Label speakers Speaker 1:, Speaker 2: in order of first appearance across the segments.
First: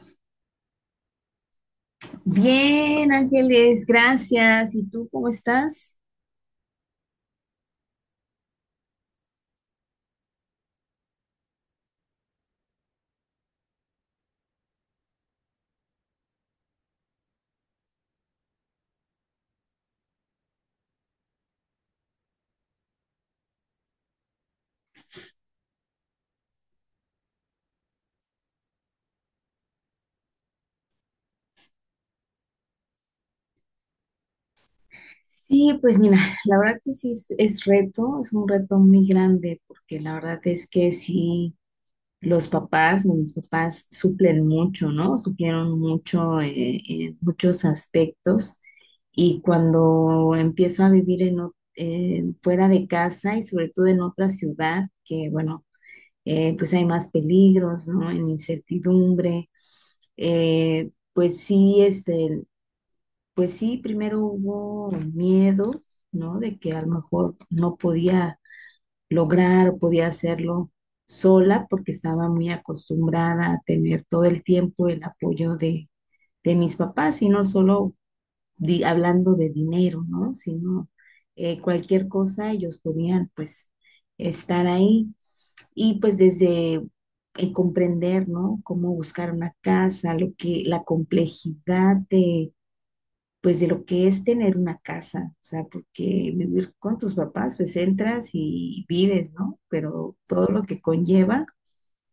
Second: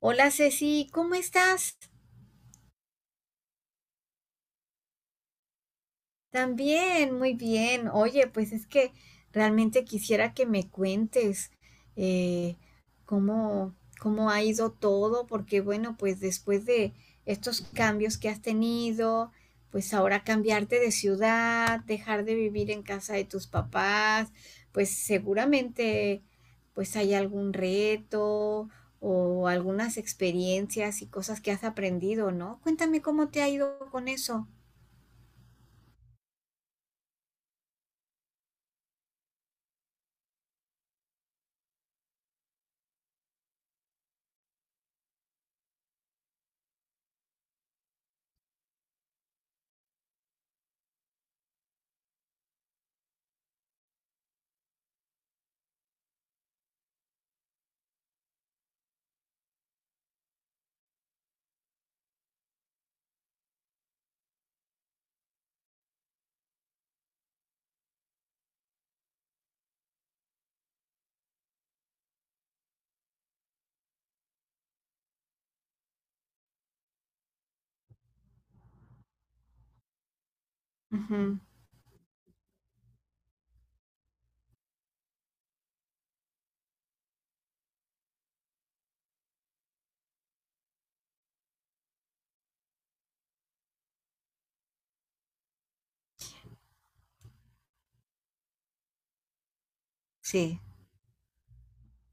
Speaker 1: Hola, Ceci, ¿cómo estás?
Speaker 2: Bien, Ángeles, gracias. ¿Y tú cómo estás?
Speaker 1: También, muy bien. Oye, pues es que realmente quisiera que me cuentes eh, cómo, cómo ha ido todo, porque bueno, pues después de estos cambios que has tenido, pues ahora cambiarte de ciudad, dejar de vivir en casa de tus papás, pues seguramente pues hay algún reto o algunas experiencias y cosas que has aprendido, ¿no? Cuéntame cómo te ha ido con eso.
Speaker 2: Sí, pues mira, la verdad que sí es reto, es un reto muy grande, porque la verdad es que sí, mis papás suplen mucho, ¿no? Suplieron mucho en muchos aspectos y cuando empiezo a vivir fuera de casa y sobre todo en otra ciudad, que bueno, pues hay más peligros, ¿no? En incertidumbre. Pues sí, pues sí, primero hubo miedo, ¿no? De que a lo mejor no podía lograr o podía hacerlo sola porque estaba muy acostumbrada a tener todo el tiempo el apoyo de mis papás y no solo hablando de dinero, ¿no? Sino
Speaker 1: Ujú.
Speaker 2: cualquier cosa ellos podían pues estar ahí. Y pues desde el comprender, ¿no? Cómo buscar una casa, la complejidad de, pues de lo que es tener una casa, o sea, porque vivir con tus papás, pues entras y vives, ¿no? Pero todo
Speaker 1: Sí.
Speaker 2: lo que conlleva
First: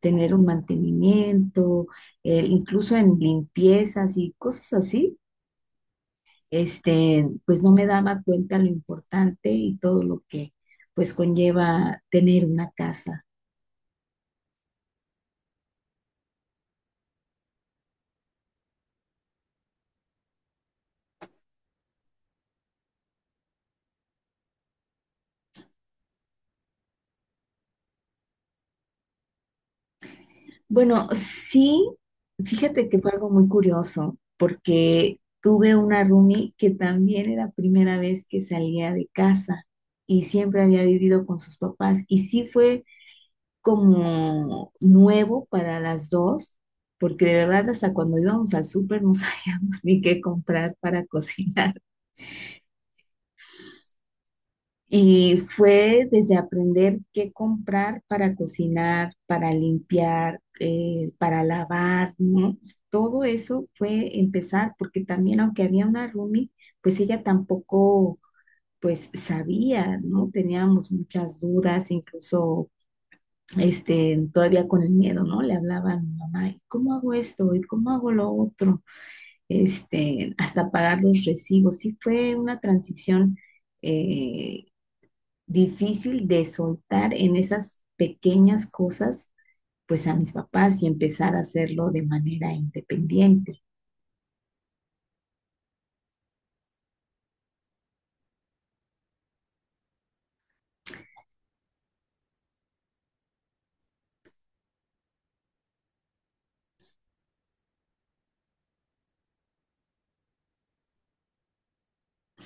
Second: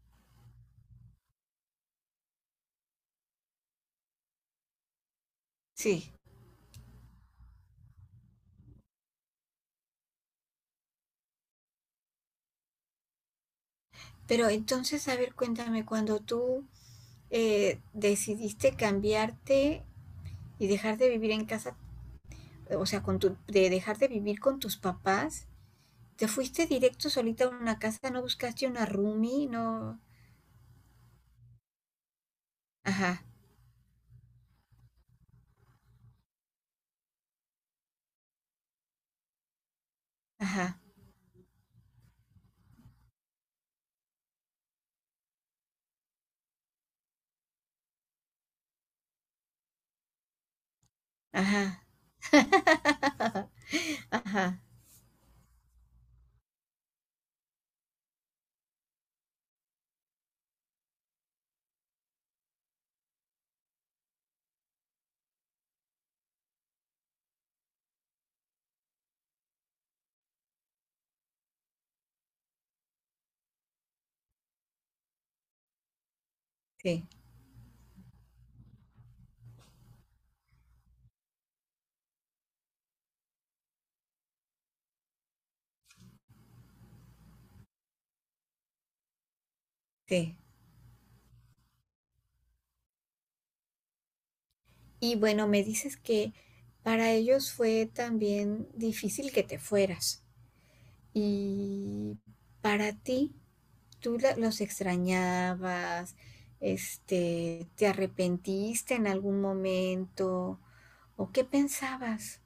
Speaker 2: tener un mantenimiento, incluso en limpiezas y cosas así,
Speaker 1: Sí,
Speaker 2: pues no me daba cuenta lo importante y todo lo que pues conlleva tener una casa.
Speaker 1: pero entonces, a ver, cuéntame, cuando tú decidiste cambiarte y dejar de vivir en casa, o sea, con tu, de dejar de vivir con tus papás, ¿te fuiste directo solita a una casa? ¿No buscaste una roomie? No.
Speaker 2: Bueno, sí, fíjate que fue
Speaker 1: Ajá,
Speaker 2: algo muy curioso, porque tuve una roomie que también era primera vez que salía de casa y siempre
Speaker 1: ajá,
Speaker 2: había vivido con sus papás y sí fue como nuevo para las dos, porque de verdad hasta cuando íbamos al súper no sabíamos ni qué comprar para cocinar.
Speaker 1: ajá. Ajá,
Speaker 2: Y fue desde aprender qué comprar para cocinar, para limpiar, para lavar, ¿no? Todo eso fue empezar, porque también aunque había una roomie, pues ella tampoco, pues sabía, ¿no? Teníamos muchas dudas, incluso, todavía con el miedo, ¿no? Le hablaba a mi mamá, ¿y cómo
Speaker 1: sí,
Speaker 2: hago esto? ¿Y cómo hago lo otro? Este, hasta pagar los recibos. Sí fue una transición eh, difícil de soltar en esas pequeñas cosas, pues a mis
Speaker 1: sí.
Speaker 2: papás y empezar a hacerlo de manera independiente.
Speaker 1: Y bueno, me dices que para ellos fue también difícil que te fueras. Y para ti, tú los extrañabas, este, ¿te arrepentiste en algún momento o qué pensabas?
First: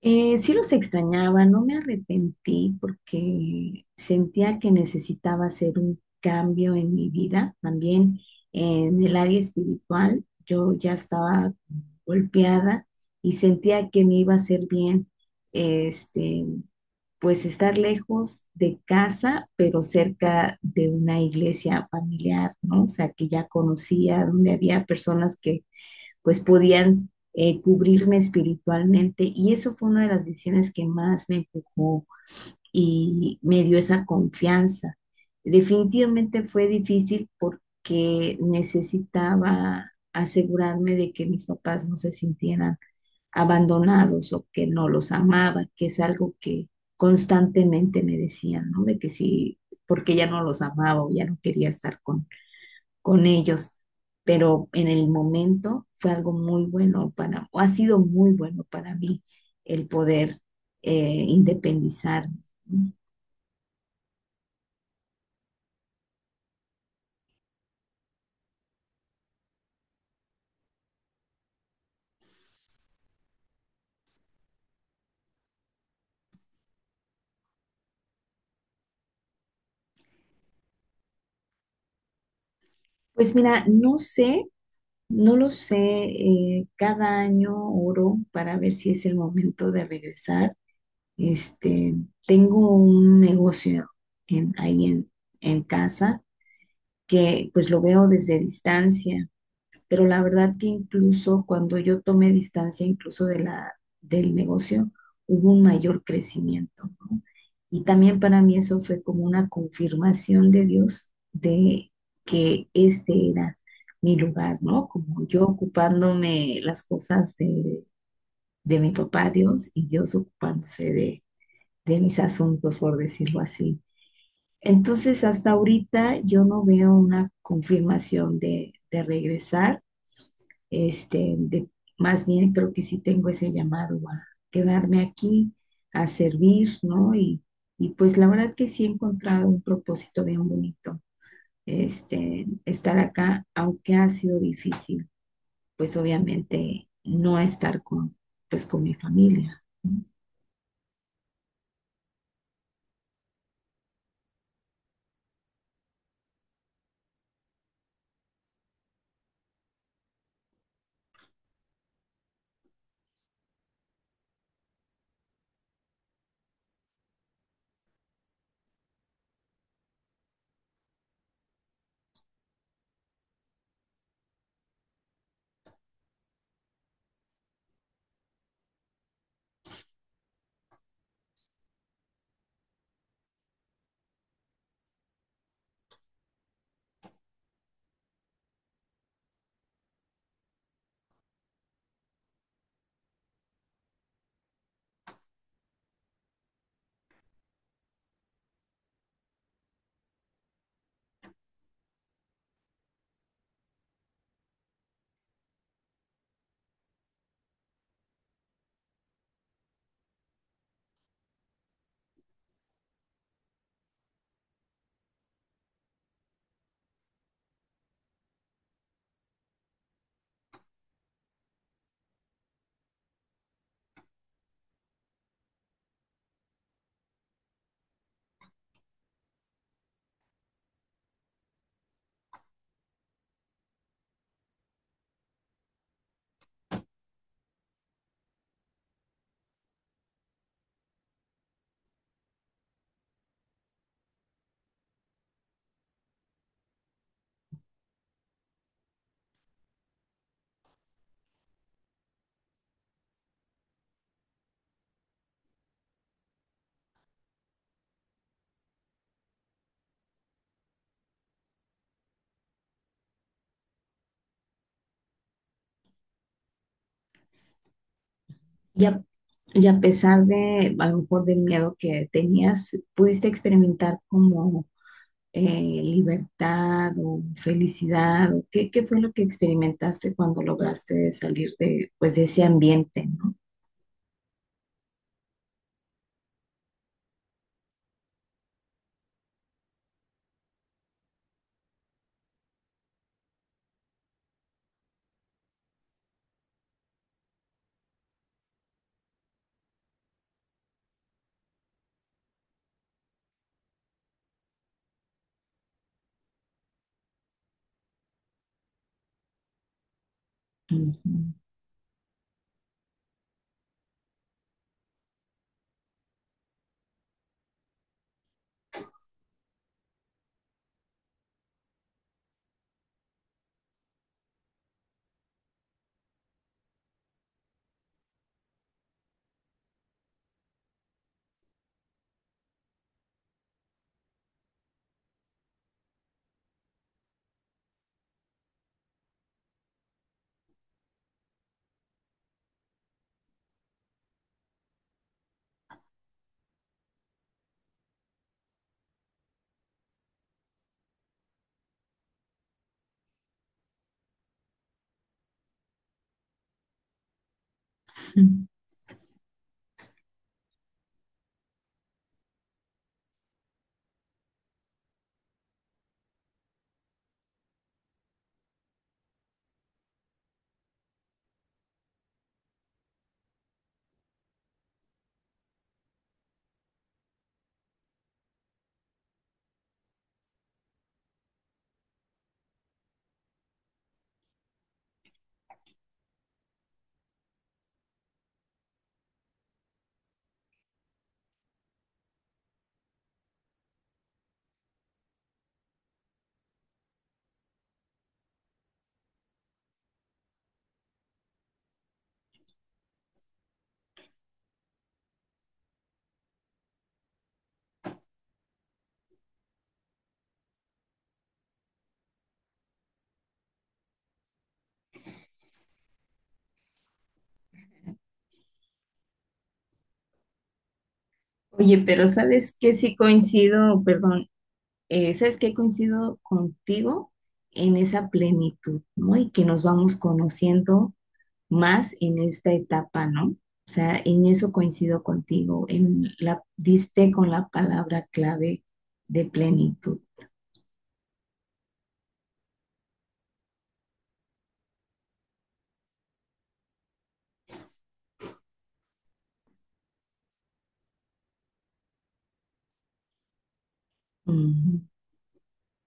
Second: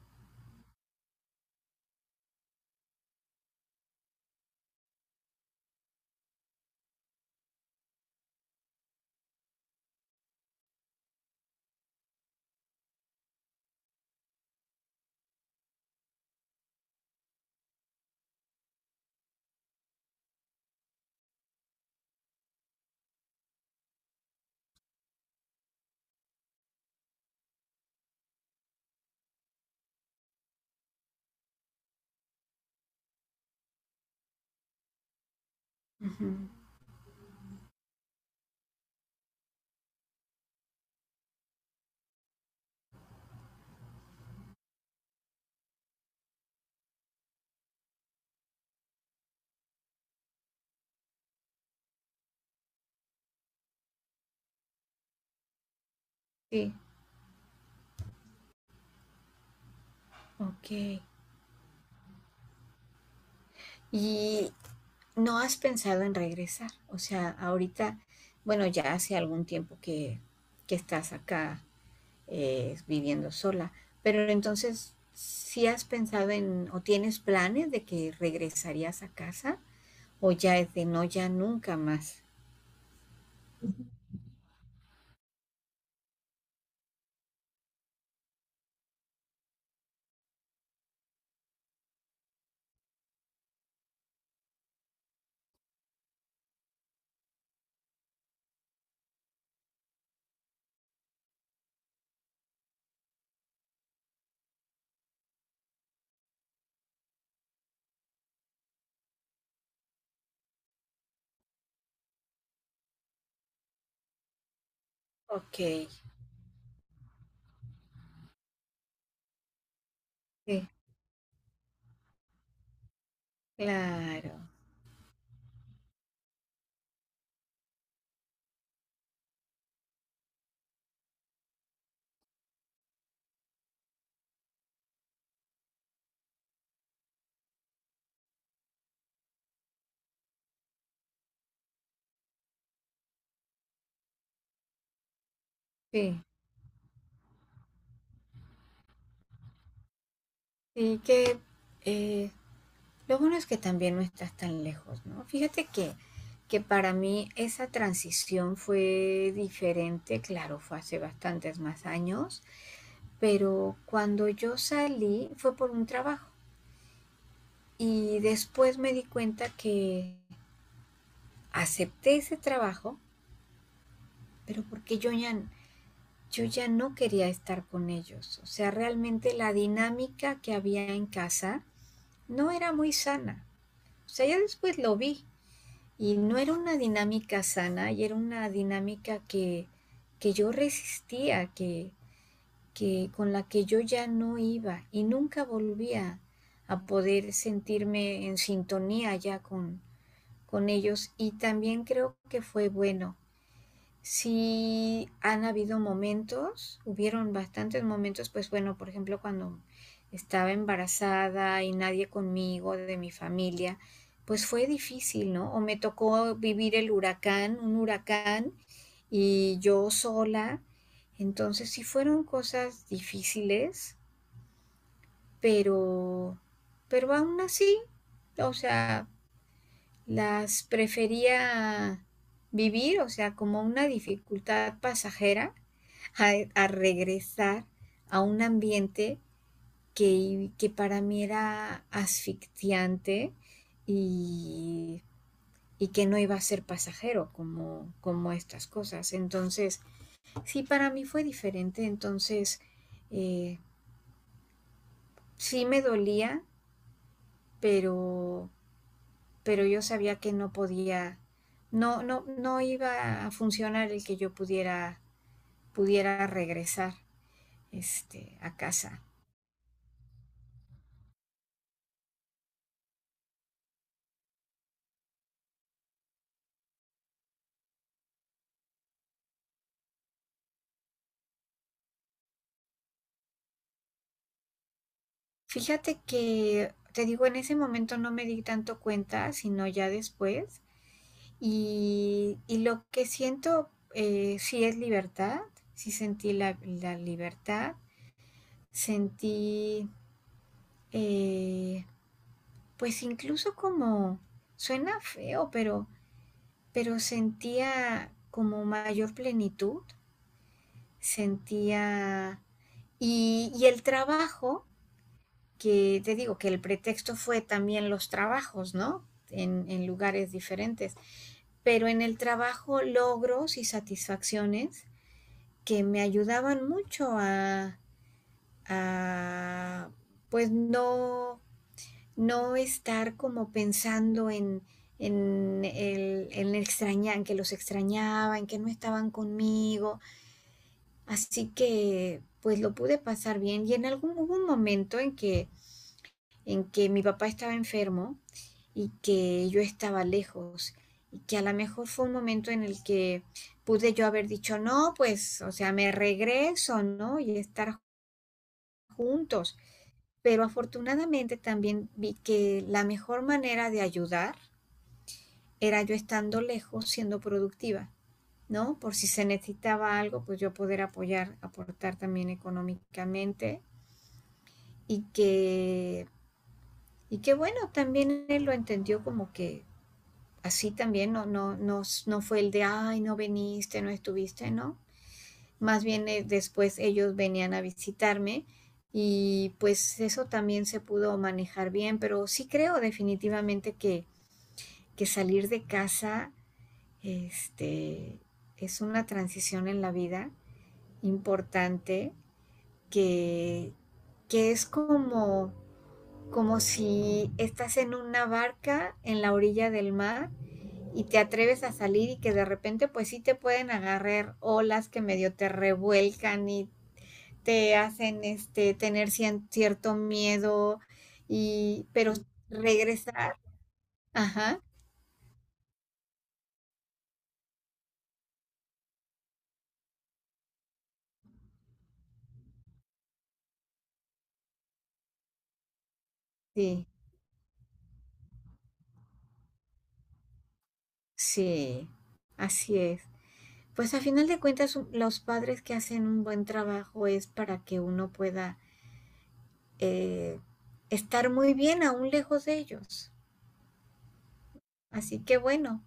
Speaker 2: Sí los extrañaba, no me arrepentí porque sentía que necesitaba hacer un cambio en mi vida, también en el área espiritual. Yo ya estaba golpeada y sentía que me iba a hacer bien este, pues estar lejos de casa, pero cerca de una iglesia familiar, ¿no? O sea, que ya conocía, donde había personas que pues podían cubrirme espiritualmente y eso fue una de las decisiones que más me empujó y me dio esa confianza.
Speaker 1: Ujú.
Speaker 2: Definitivamente fue difícil porque necesitaba asegurarme de que mis papás no se sintieran abandonados o que no los amaba, que es algo que constantemente me decían, ¿no? De que sí, porque ya no los amaba o ya no quería con ellos. Pero en el momento fue algo muy
Speaker 1: Sí,
Speaker 2: bueno para, o ha sido muy bueno para mí el poder
Speaker 1: ok.
Speaker 2: eh, independizarme. ¿No?
Speaker 1: ¿Y no has pensado en regresar? O sea, ahorita, bueno, ya hace algún tiempo que estás acá viviendo sola, pero entonces, ¿sí has pensado en o tienes planes de que regresarías a casa o ya es de no, ya nunca más?
Speaker 2: Pues mira, no sé, no lo sé, cada año oro para ver si es el momento de regresar. Este, tengo un negocio en, ahí en, en casa que pues lo veo desde distancia, pero la verdad que incluso cuando yo tomé distancia incluso del negocio, hubo un mayor crecimiento, ¿no? Y también para mí eso fue como una confirmación de Dios de que este era mi lugar, ¿no? Como yo
Speaker 1: Ok,
Speaker 2: ocupándome las cosas de mi papá Dios y Dios
Speaker 1: sí.
Speaker 2: ocupándose de mis asuntos, por decirlo así.
Speaker 1: Claro,
Speaker 2: Entonces, hasta ahorita yo no veo una confirmación de regresar. Este, de, Más bien creo que sí tengo ese llamado a quedarme aquí, a servir, ¿no? Y pues la verdad que sí he encontrado un propósito bien bonito, estar acá, aunque ha sido difícil, pues
Speaker 1: sí,
Speaker 2: obviamente no pues con mi familia. ¿No?
Speaker 1: sí que eh, lo bueno es que también no estás tan lejos, ¿no? Fíjate que para mí esa transición fue diferente, claro, fue hace bastantes más años, pero cuando yo salí fue por un trabajo y después me di cuenta que acepté ese trabajo, pero porque yo ya, yo ya no quería estar con ellos, o sea, realmente la dinámica que había en casa no era muy sana. O sea, ya después lo vi y no era una dinámica sana y era una dinámica que yo resistía, que con la que yo ya no iba y nunca volvía a poder sentirme en sintonía ya con ellos y también creo que fue bueno. Sí, han habido momentos, hubieron bastantes momentos, pues bueno, por ejemplo, cuando estaba embarazada y nadie conmigo de mi familia, pues fue difícil, ¿no? O me tocó vivir el huracán, un huracán, y yo sola. Entonces sí fueron cosas difíciles, pero, pero aún así, o sea, las prefería vivir, o sea, como una dificultad pasajera, a, a regresar a un ambiente que para mí era asfixiante y, y que no iba a ser pasajero como, como estas cosas. Entonces, sí, para mí fue diferente, entonces eh, sí me dolía, pero pero yo sabía que no podía, no, no iba a funcionar el que yo pudiera, pudiera regresar este, a
Speaker 2: Y
Speaker 1: casa.
Speaker 2: a, y a pesar de, a lo mejor, del miedo que tenías, ¿pudiste experimentar como eh, libertad o felicidad? ¿O qué, qué fue lo que experimentaste cuando lograste salir de, pues, de ese ambiente, ¿no?
Speaker 1: Fíjate que, te digo, en ese momento no me di tanto cuenta, sino ya después. Y lo que siento sí es libertad, sí sentí la, la libertad, sentí, eh, pues incluso como, suena feo, pero sentía como mayor plenitud,
Speaker 2: Ujú.
Speaker 1: sentía... Y, y el trabajo, que te digo que el pretexto fue también los trabajos, ¿no? En lugares diferentes, pero en el trabajo logros y satisfacciones que me ayudaban mucho a pues no, no estar como pensando en el extrañar, en que los extrañaba, en que no estaban conmigo. Así que, pues lo pude pasar bien y en algún hubo un momento en que mi papá estaba enfermo y que yo estaba lejos y que a lo mejor fue un momento en el que pude yo haber dicho, "No, pues, o sea, me regreso, ¿no? Y estar juntos". Pero afortunadamente también vi que la mejor manera de ayudar era yo estando lejos siendo productiva. ¿No? Por si se necesitaba algo, pues yo poder apoyar, aportar también económicamente y que, y que bueno, también él lo entendió como que así también no, no fue el de, ay, no viniste, no estuviste, ¿no? Más bien después ellos venían a visitarme y pues eso también se pudo manejar bien, pero sí creo definitivamente que salir de casa este, es una transición en la vida importante que, que es como como si estás en una barca en la orilla del mar y te atreves a salir y que de repente pues sí te pueden agarrar olas que medio te revuelcan y te hacen este tener cierto miedo
Speaker 2: Oye,
Speaker 1: y
Speaker 2: pero
Speaker 1: pero
Speaker 2: ¿sabes qué? Sí
Speaker 1: regresar,
Speaker 2: coincido, perdón,
Speaker 1: ajá,
Speaker 2: ¿sabes qué? Coincido contigo en esa plenitud, ¿no? Y que nos vamos conociendo más en esta etapa, ¿no? O sea, en eso coincido contigo, en la,
Speaker 1: sí,
Speaker 2: diste con la palabra clave de plenitud.
Speaker 1: sí, así es. Pues a final de cuentas los padres que hacen un buen trabajo es para que uno pueda eh, estar muy bien aún lejos de ellos.
Speaker 2: Ujú.
Speaker 1: Así que bueno,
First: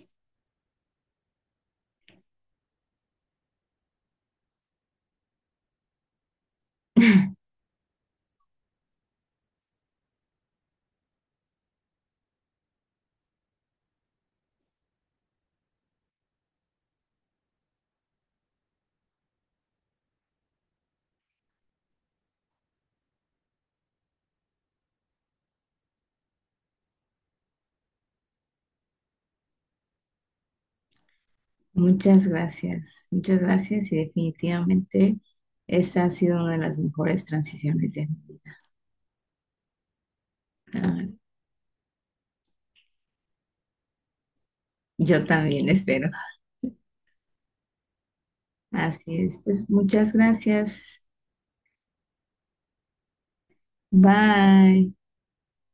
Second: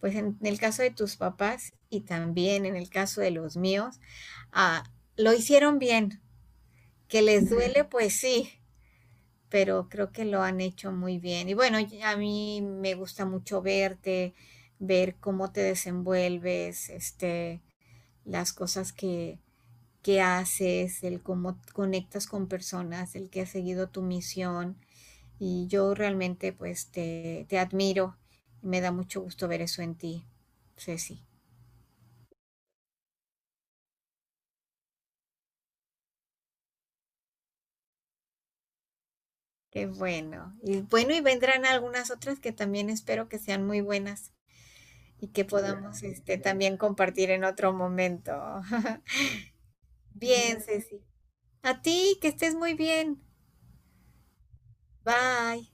Speaker 1: pues en el caso de tus papás y también en el caso de los míos, ah, lo hicieron bien. Que les duele, pues sí, pero creo que lo han hecho muy bien. Y bueno, y a mí me gusta mucho verte, ver cómo te desenvuelves, este, las cosas que haces, el cómo conectas con personas, el que has seguido tu misión. Y yo realmente pues te admiro y me da mucho gusto ver eso en ti, Ceci.
Speaker 2: Muchas gracias y definitivamente esta ha sido una de las mejores transiciones de mi vida.
Speaker 1: Qué bueno. Y
Speaker 2: Ah,
Speaker 1: bueno, y vendrán algunas otras que también espero que sean muy buenas
Speaker 2: yo
Speaker 1: y que
Speaker 2: también
Speaker 1: podamos
Speaker 2: espero.
Speaker 1: este, también compartir en otro momento.
Speaker 2: Así es, pues muchas
Speaker 1: Bien,
Speaker 2: gracias.
Speaker 1: Ceci. A ti, que estés muy bien.
Speaker 2: Bye.
Speaker 1: Bye.